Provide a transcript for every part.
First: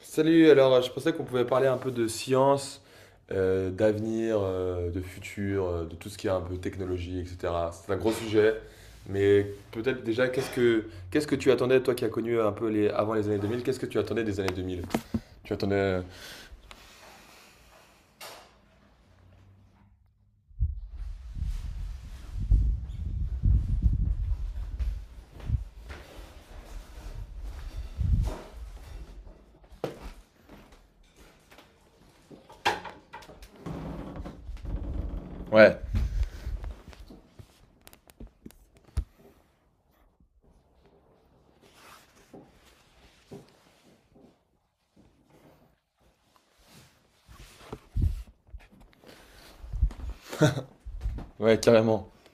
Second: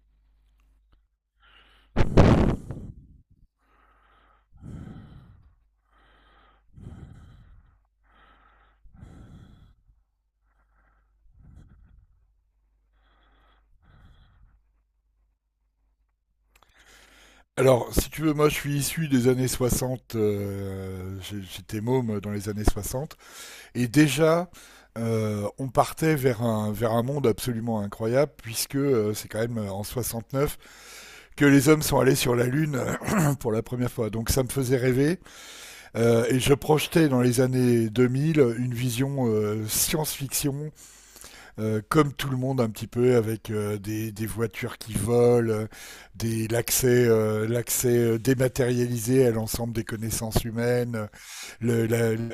Salut, je pensais qu'on pouvait parler un peu de science, d'avenir, de futur, de tout ce qui est un peu technologie, etc. C'est un gros sujet, mais peut-être déjà, qu'est-ce que tu attendais, toi qui as connu un peu les, avant les années 2000? Qu'est-ce que tu attendais des années 2000? Tu attendais. Alors, si tu veux, moi je suis issu des années 60. J'étais môme dans les années 60, et déjà, on partait vers un monde absolument incroyable, puisque c'est quand même en neuf que les hommes sont allés sur la Lune pour la première fois. Donc ça me faisait rêver, Ouais, et je projetais dans les années 2000 une vision, science-fiction, comme tout le monde un petit peu, avec des voitures qui volent, l'accès, l'accès, dématérialisé à l'ensemble des connaissances humaines, ouais, le, carrément. la, la,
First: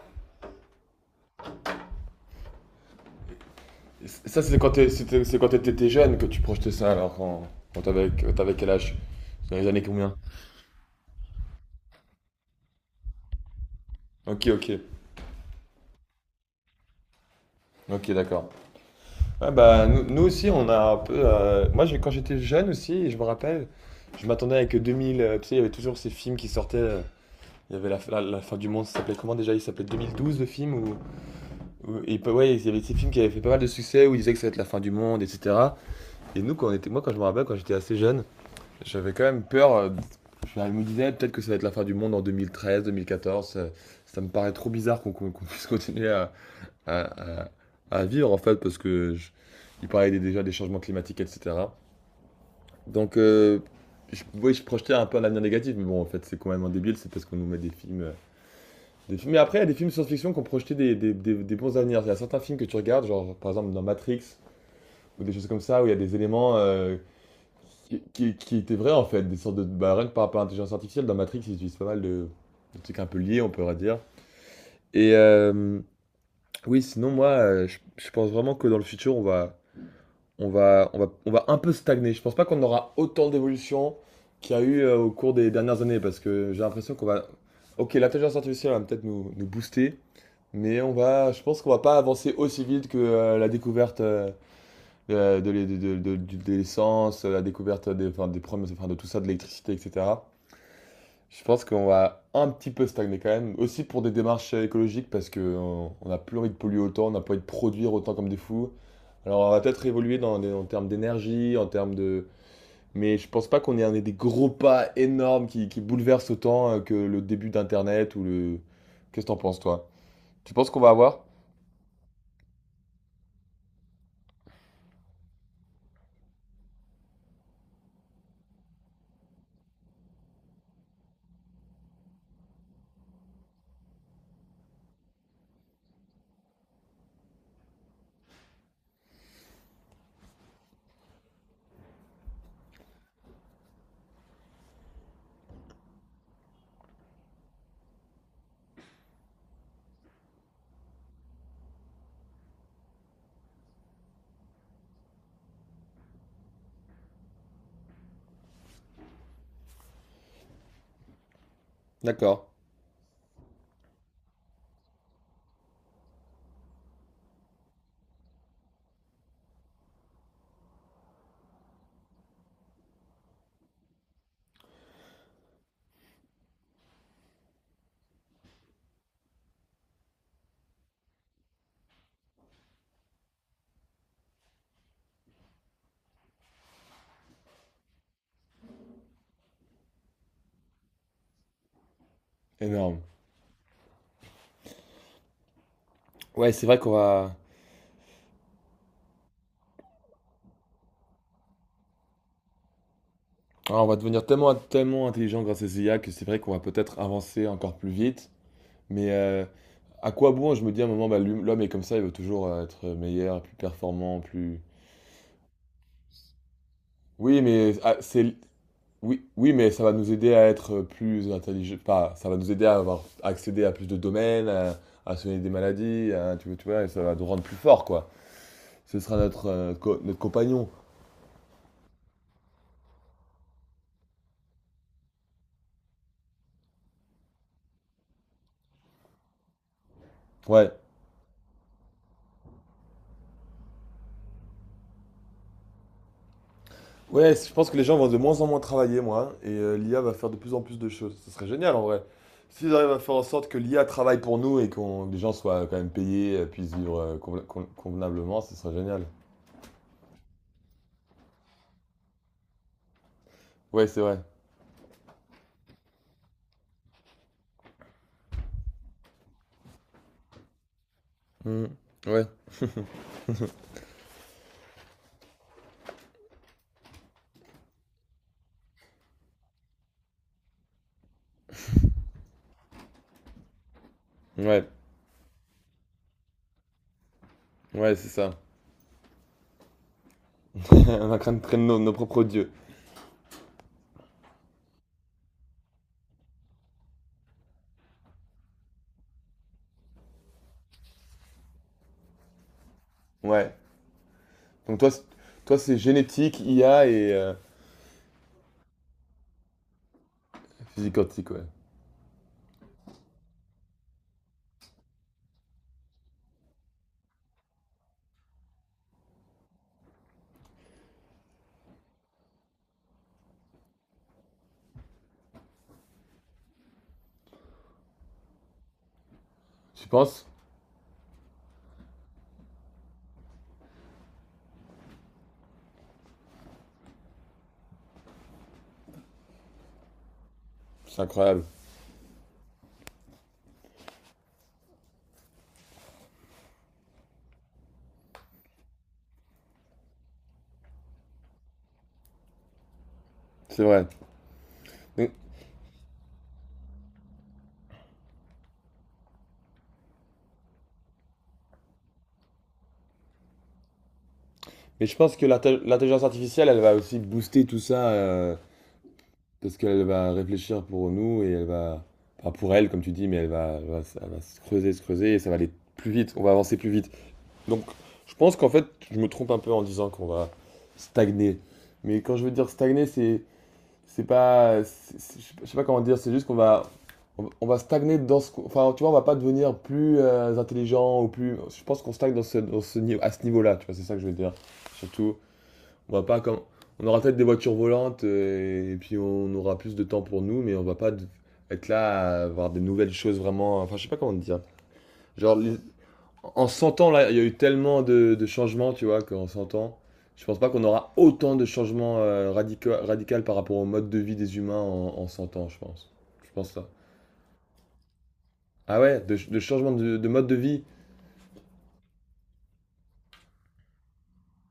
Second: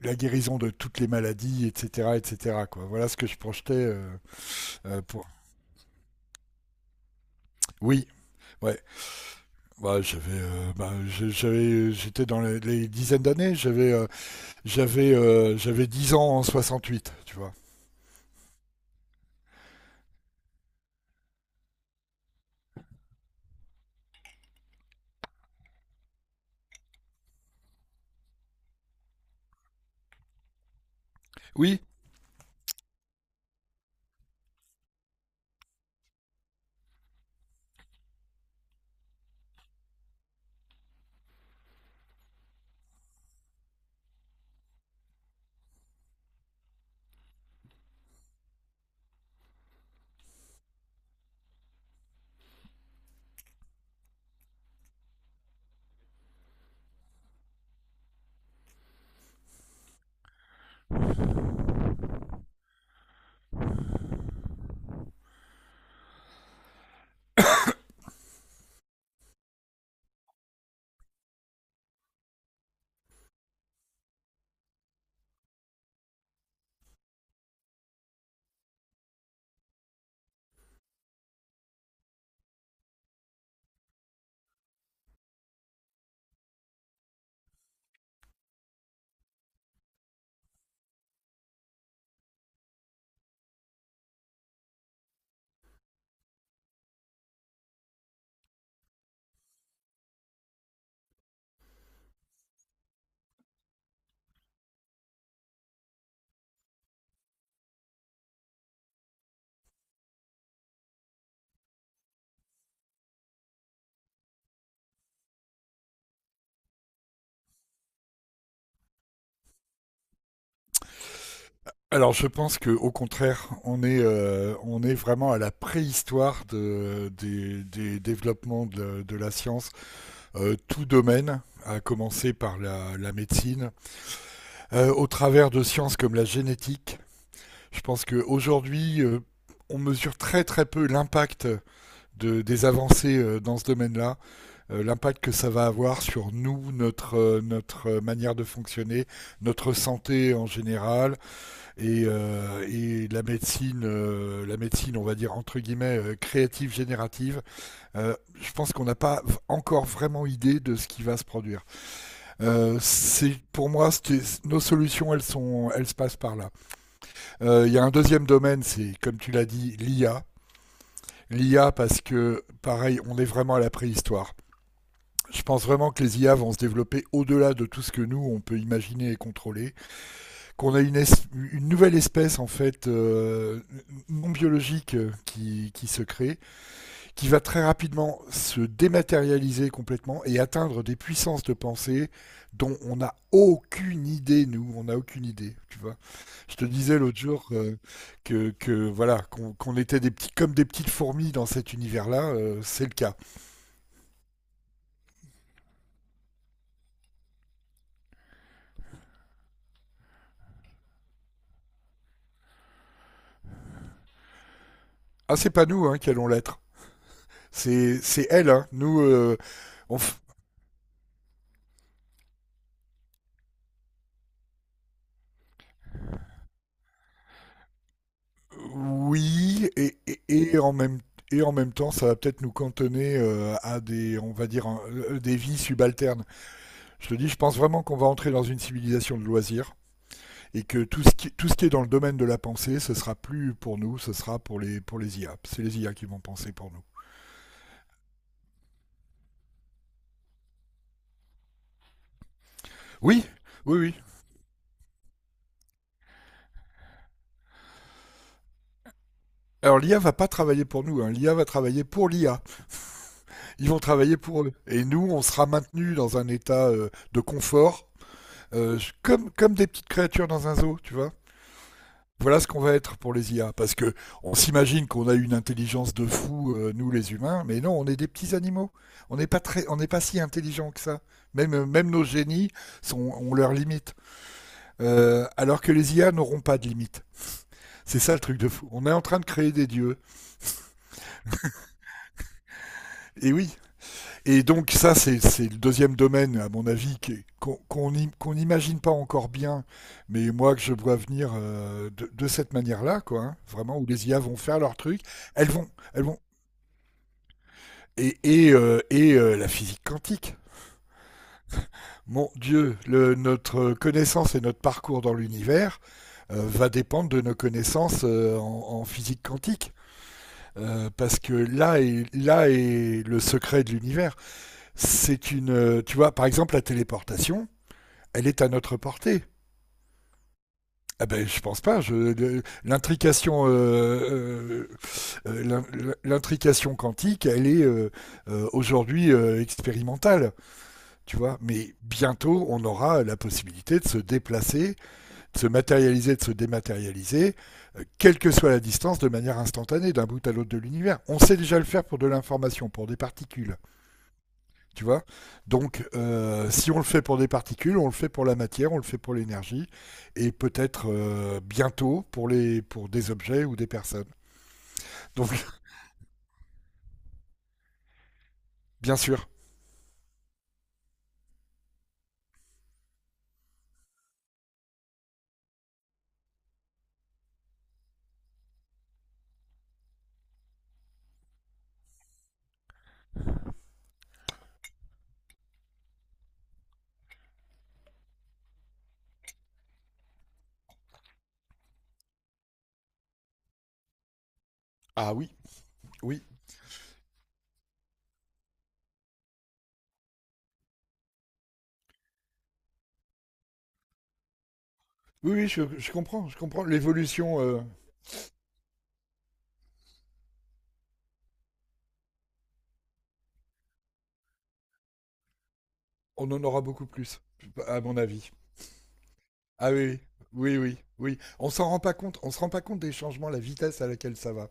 la, guérison de toutes les maladies, etc., etc. Quoi. Voilà ce que je projetais, Et c- Ça, c'est quand t'es- c'était- pour. C'est quand t'étais jeune que tu projetais ça, quand Oui, t'avais quel ouais. âge? Dans les années Bah, combien? j'avais, bah, je- j'avais, j'étais dans les, dizaines d'années. Ok. J'avais 10 ans en 68, tu vois. Ok, d'accord. Nous aussi, on a un peu. Moi, quand j'étais jeune aussi, je me rappelle, je m'attendais avec 2000. Tu sais, il y avait toujours ces films qui sortaient. Il y avait la fin du monde, ça s'appelait comment déjà? Il s'appelait 2012 le film. Oui. Ouais, il y avait ces films qui avaient fait pas mal de succès où ils disaient que ça va être la fin du monde, etc. Et nous, quand on était, Moi, quand je me rappelle, quand j'étais assez jeune, j'avais quand même peur. Je me disais peut-être que ça va être la fin du monde en 2013, 2014. Ça, ça me paraît trop bizarre qu'on puisse continuer à, à- à vivre en fait, il parlait déjà des changements climatiques, etc. Donc, euh, oui, je projetais un peu un avenir négatif, mais bon, en fait, c'est complètement débile, c'est parce qu'on nous met des films, des films. Mais après, il y a des films science-fiction qui ont projeté des bons avenirs. Il y a certains films que tu regardes, genre par exemple dans Matrix ou des choses comme ça, où il y a des éléments qui étaient vrais en fait, des sortes de bah, rien que par rapport à l'intelligence artificielle. Dans Matrix, ils utilisent pas mal de trucs un peu liés, on pourrait dire. Et euh, oui, sinon moi, je pense vraiment que dans le futur, on va un peu stagner. Je pense pas qu'on aura autant d'évolution qu'il y a eu au cours des dernières années parce que j'ai l'impression qu'on va. Ok, l'intelligence artificielle va peut-être nous booster, je pense qu'on va pas avancer aussi vite que la découverte de l'essence, la découverte des, enfin, des problèmes, enfin, de tout ça, de l'électricité, etc. Je pense qu'on va un petit peu stagner quand même, aussi pour des démarches écologiques parce qu'on n'a plus envie de polluer autant, on n'a pas envie de produire autant comme des fous. Alors, on va peut-être évoluer en termes d'énergie, en termes de... Mais je pense pas qu'on ait un des gros pas énormes qui bouleversent autant que le début d'Internet ou le... Qu'est-ce que t'en penses, toi? Tu penses qu'on va avoir? Alors je pense que, au contraire, on est vraiment à la préhistoire des développements de la science. Tout domaine, à commencer par la, médecine. Au travers de sciences comme la génétique. Je pense qu'aujourd'hui, on mesure très très peu l'impact des avancées, dans ce domaine-là, l'impact que ça va avoir sur nous, notre manière de fonctionner, notre santé en général, et la médecine, on va dire, entre guillemets, créative, générative. Je pense qu'on n'a pas encore vraiment idée de ce qui va se produire. D'accord. C'est pour moi, nos solutions, elles se passent par là. Il y a un deuxième domaine, c'est comme tu l'as dit, l'IA. L'IA, parce que pareil, on est vraiment à la préhistoire. Je pense vraiment que les IA vont se développer au-delà de tout ce que nous on peut imaginer et contrôler. Qu'on a une, une nouvelle espèce en fait, non biologique, qui se crée, qui va très rapidement se dématérialiser complètement et atteindre des puissances de pensée dont on Énorme. n'a aucune idée. Nous, on n'a aucune idée, tu vois. Ouais, Je c'est te vrai qu'on disais l'autre va... jour, voilà qu'on était des petits, comme des petites fourmis dans cet univers-là. C'est le cas. Ah, on va devenir tellement, tellement intelligent grâce à ces IA que c'est vrai qu'on va peut-être avancer encore plus vite. Mais euh, à quoi bon? Je me dis à un moment, bah, l'homme est comme ça, il veut toujours être meilleur, plus performant, plus... Ah, c'est pas nous, hein, qui allons l'être, Oui, mais ah, c'est c'est elles, hein. Oui, oui, mais ça va on nous f- aider à être plus intelligent. Pas, ça va nous aider à avoir accédé à plus de domaines, à soigner des maladies, tu vois, et ça va nous rendre plus forts, quoi. Ce sera notre, Oui, et, notre et- et compagnon. en même, et en même temps, ça va peut-être nous cantonner, à des, on va dire, des vies subalternes. Je te dis, je pense vraiment qu'on va entrer dans une civilisation de loisirs, et Ouais. que tout ce qui est dans le domaine de la pensée, ce sera plus pour nous, ce sera pour les IA. C'est les IA qui vont penser pour nous. Ouais, je pense que les gens vont de moins en moins travailler, moi, l'IA va faire de plus en plus de choses. Ce serait génial, en vrai. S'ils arrivent à faire en Oui, sorte que oui, l'IA oui. travaille pour nous et qu'on, que les gens soient quand même payés, puissent vivre convenablement, ce serait génial. Alors l'IA va pas travailler pour nous, hein. L'IA va travailler pour l'IA. Ils vont Ouais, c'est travailler vrai. pour eux. Et nous, on sera maintenus dans un état, de confort, comme des petites créatures dans un zoo, tu vois. Mm. Ouais, Voilà ce qu'on va être pour les IA, parce que on s'imagine qu'on a une intelligence de fou, nous les humains. Mais non, on est des petits animaux. On n'est pas si intelligent que ça. Même nos génies ont leurs limites. ouais, Alors que les IA n'auront pas de limites. ouais, C'est c'est ça le ça. truc de fou. On est en train de créer des dieux. On est en train de traîner nos, nos propres dieux. Et oui. Et donc ça, c'est le deuxième domaine, à mon avis, qu'on n'imagine pas encore bien, mais moi que je vois venir, de cette manière-là, quoi, hein. Ouais. Vraiment, où les IA vont faire leur Donc toi, truc. c'est- Elles toi vont, c'est elles vont, génétique, IA et et la physique quantique. physique quantique, ouais. Mon Dieu, notre connaissance et notre parcours dans l'univers va dépendre de nos connaissances, en physique quantique. Parce que là est le secret de l'univers. Tu vois, par exemple, la téléportation, elle est à notre portée. Tu penses? Ah ben, je pense pas. Euh, l'in- l'intrication quantique, elle est, aujourd'hui, expérimentale. C'est Tu vois, incroyable. mais bientôt, on aura, la possibilité de se déplacer, de se matérialiser, de se dématérialiser, quelle que soit la distance, de manière instantanée, d'un bout à l'autre de l'univers. On sait déjà le faire pour de l'information, pour des particules, C'est vrai. tu vois. Mais, Donc, si on le fait pour des particules, on le fait pour la matière, on le fait pour l'énergie, et peut-être, bientôt, pour des objets ou des personnes. mais je pense que Donc, l'intelligence artificielle, elle va aussi booster tout ça, bien sûr. parce qu'elle va réfléchir pour nous et elle va... Enfin, pour elle, comme tu dis, mais elle va se creuser et ça va aller plus vite. On va avancer plus vite. Donc, je pense qu'en fait, je me trompe un peu en disant qu'on va stagner. Mais quand je veux dire stagner, c'est pas, c'est- je sais pas comment dire, c'est juste qu'on va, on va stagner dans ce, enfin, tu vois, on va pas devenir plus intelligent ou plus, je pense qu'on stagne dans ce niveau, à ce niveau-là, tu vois, c'est ça que je veux dire. Ah Surtout, oui, on va pas oui. comme, on aura peut-être des voitures volantes et puis on aura plus de temps pour nous, mais on va pas de- être là à voir des nouvelles choses vraiment, enfin, je sais pas comment dire. Oui, Genre, oui, les- je comprends, je En comprends. 100 ans, là, il y a eu L'évolution, tellement de changements, tu vois, qu'en 100 ans, je pense pas qu'on aura autant de changements radicaux par rapport au mode de vie des humains en, en 100 ans, je pense. Je on en pense aura ça. beaucoup plus, à mon avis. Ah ouais, de changement Ah oui, de mode de oui, oui, vie. oui. Oui. On s'en rend pas compte, on se rend pas compte des changements, la vitesse à laquelle ça va.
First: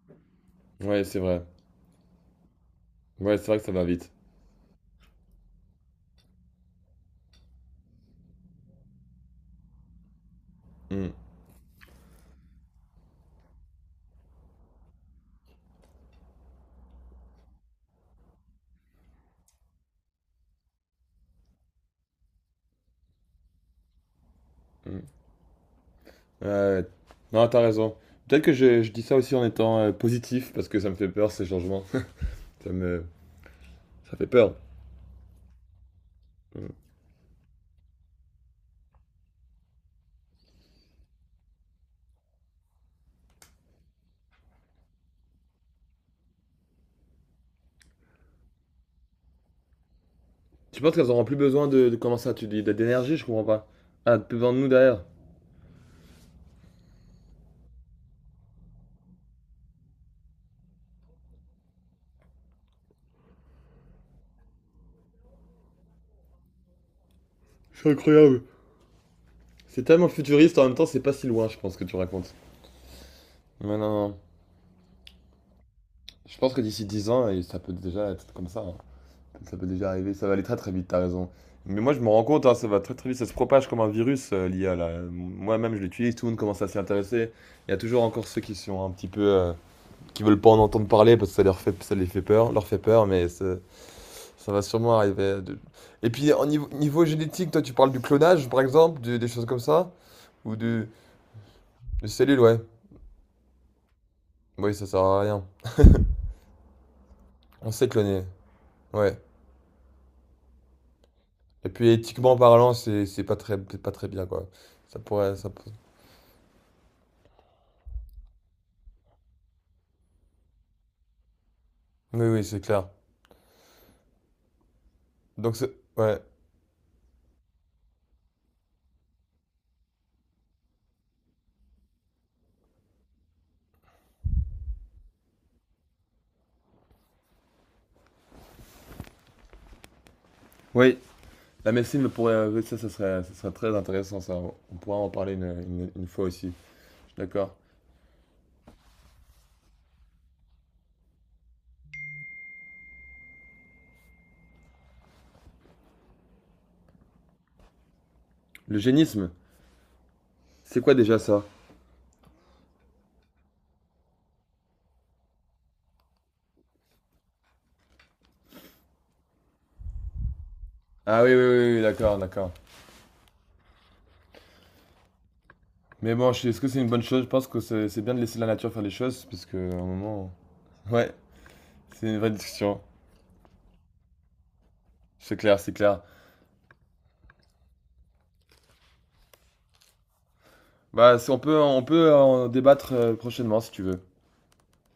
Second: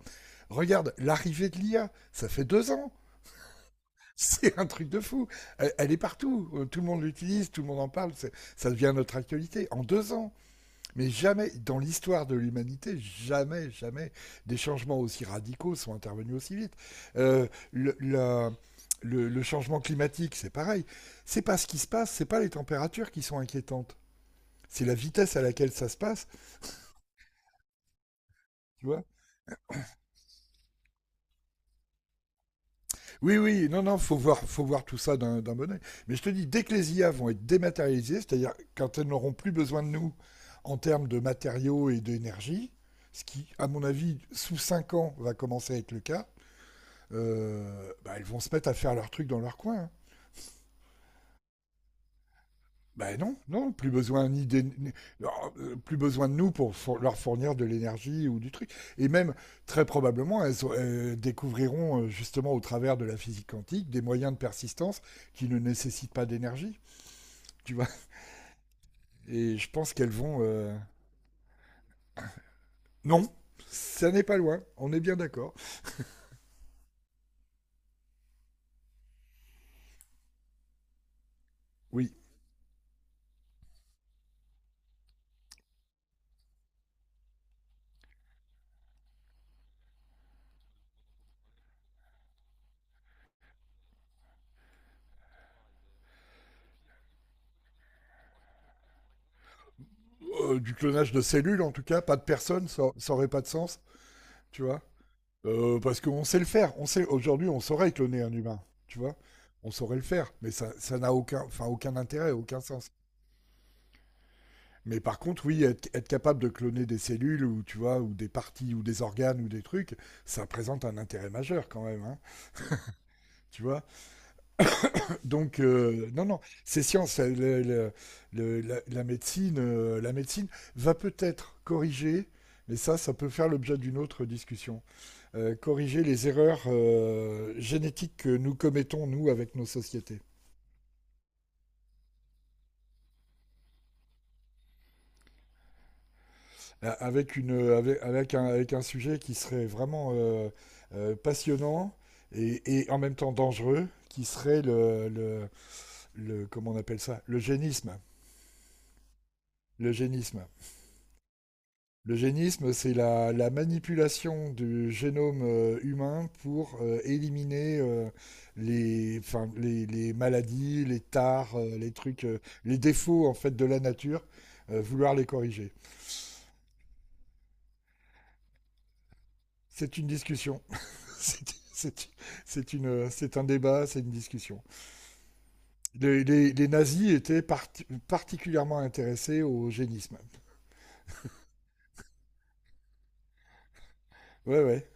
Regarde, Ouais, c'est vrai. l'arrivée de l'IA, ça fait 2 ans. Ouais, c'est vrai que ça va vite. C'est un truc de fou. Elle est partout. Tout le monde l'utilise, tout le monde en parle. Ça devient notre actualité en 2 ans. Hmm, Mais jamais, dans l'histoire de l'humanité, jamais, jamais, des changements aussi radicaux sont intervenus aussi vite. Euh, le, la- le changement climatique, c'est pareil. C'est pas ce qui se passe, c'est pas les températures qui sont inquiétantes. C'est la hmm. vitesse à laquelle ça se passe, Ouais, ouais. Non, t'as raison. Peut-être que tu je dis vois. ça aussi en étant positif, parce que ça me fait peur, ces changements. Ça me... Oui, oui, non, non, Ça fait peur. faut voir tout ça d'un bon oeil. Mais je te dis, dès Hmm. que les IA vont être dématérialisées, c'est-à-dire quand elles n'auront plus besoin de nous en termes de matériaux et d'énergie, ce qui, à mon avis, sous 5 ans, va commencer à être le cas, bah, elles vont se mettre à faire leur truc dans leur coin, hein. Tu penses qu'elles auront plus besoin de comment ça, tu dis, d'énergie, Ben je non, comprends pas. non, plus Ah, besoin plus ni besoin de d'é- nous ni- derrière. alors, plus besoin de nous pour leur fournir de l'énergie ou du truc. Et même, très probablement, elles découvriront, justement au travers de la physique quantique, des moyens de persistance qui ne nécessitent pas d'énergie, tu vois. C'est incroyable. Et je C'est pense tellement qu'elles vont... futuriste, en même temps, c'est pas si loin, je pense, que tu racontes. Non, Mais non, ça non. n'est pas loin, on est bien d'accord. Je pense que d'ici 10 ans, et ça peut déjà être comme ça. Hein. Ça peut déjà arriver. Ça va aller très très vite, t'as raison. Mais moi, je me Oui. rends compte, hein, ça va très très vite. Ça se propage comme un virus, l'IA, là. Moi-même, je l'utilise, tout le monde commence à s'y intéresser. Il y a toujours encore ceux qui sont un petit peu. Qui veulent pas en entendre parler parce que ça les fait peur, leur fait peur, ça va sûrement arriver. Et puis, au niveau génétique, toi, tu parles du clonage, par exemple, des choses comme ça? Ou Du de, clonage de cellules en tout cas, de pas de cellules, ouais. personnes, ça n'aurait pas de sens, tu Oui, vois. ça sert à rien. Parce qu'on sait le faire. On sait aujourd'hui, on On sait saurait cloner cloner, un humain, tu vois. ouais. On saurait le faire, mais ça n'a aucun, enfin, Et puis aucun intérêt, éthiquement aucun parlant, sens. c'est pas très c'est pas très bien quoi. Ça Mais par pourrait contre, ça pour- oui, être capable de cloner des cellules, ou tu vois, ou des parties ou des organes ou des trucs, ça présente un intérêt majeur quand même, hein, Oui, oui, c'est clair. tu vois. Donc Donc, c'est Ouais. non, non, c'est science. La médecine va peut-être corriger, mais ça peut faire l'objet d'une autre discussion. Corriger les erreurs, génétiques que nous commettons, nous, avec nos sociétés. Oui, la médecine me pourrait. Ça, ça serait très intéressant, ça. On pourra en parler une fois aussi. Je suis Avec, une, d'accord. Avec, avec un, Avec un sujet qui serait vraiment, passionnant, et en même temps dangereux, qui serait comment on appelle ça, le génisme. Le génisme, Le génisme. c'est quoi déjà ça? L'eugénisme, c'est la manipulation du génome, humain, pour éliminer, les, enfin, les maladies, les Ah oui, oui, tares, oui, oui, les d'accord, trucs, d'accord. les défauts en fait de la nature, vouloir les corriger. Mais bon, est-ce que c'est une bonne chose? Je pense que c'est bien de laisser la nature faire les choses, parce que à un C'est une moment. discussion. Ouais, C'est- c'est C'est une vraie discussion. C'est un débat, c'est une discussion. C'est clair, c'est clair. Les nazis étaient particulièrement intéressés au génisme. Bah, on peut en débattre prochainement si tu veux. Ouais, ouais.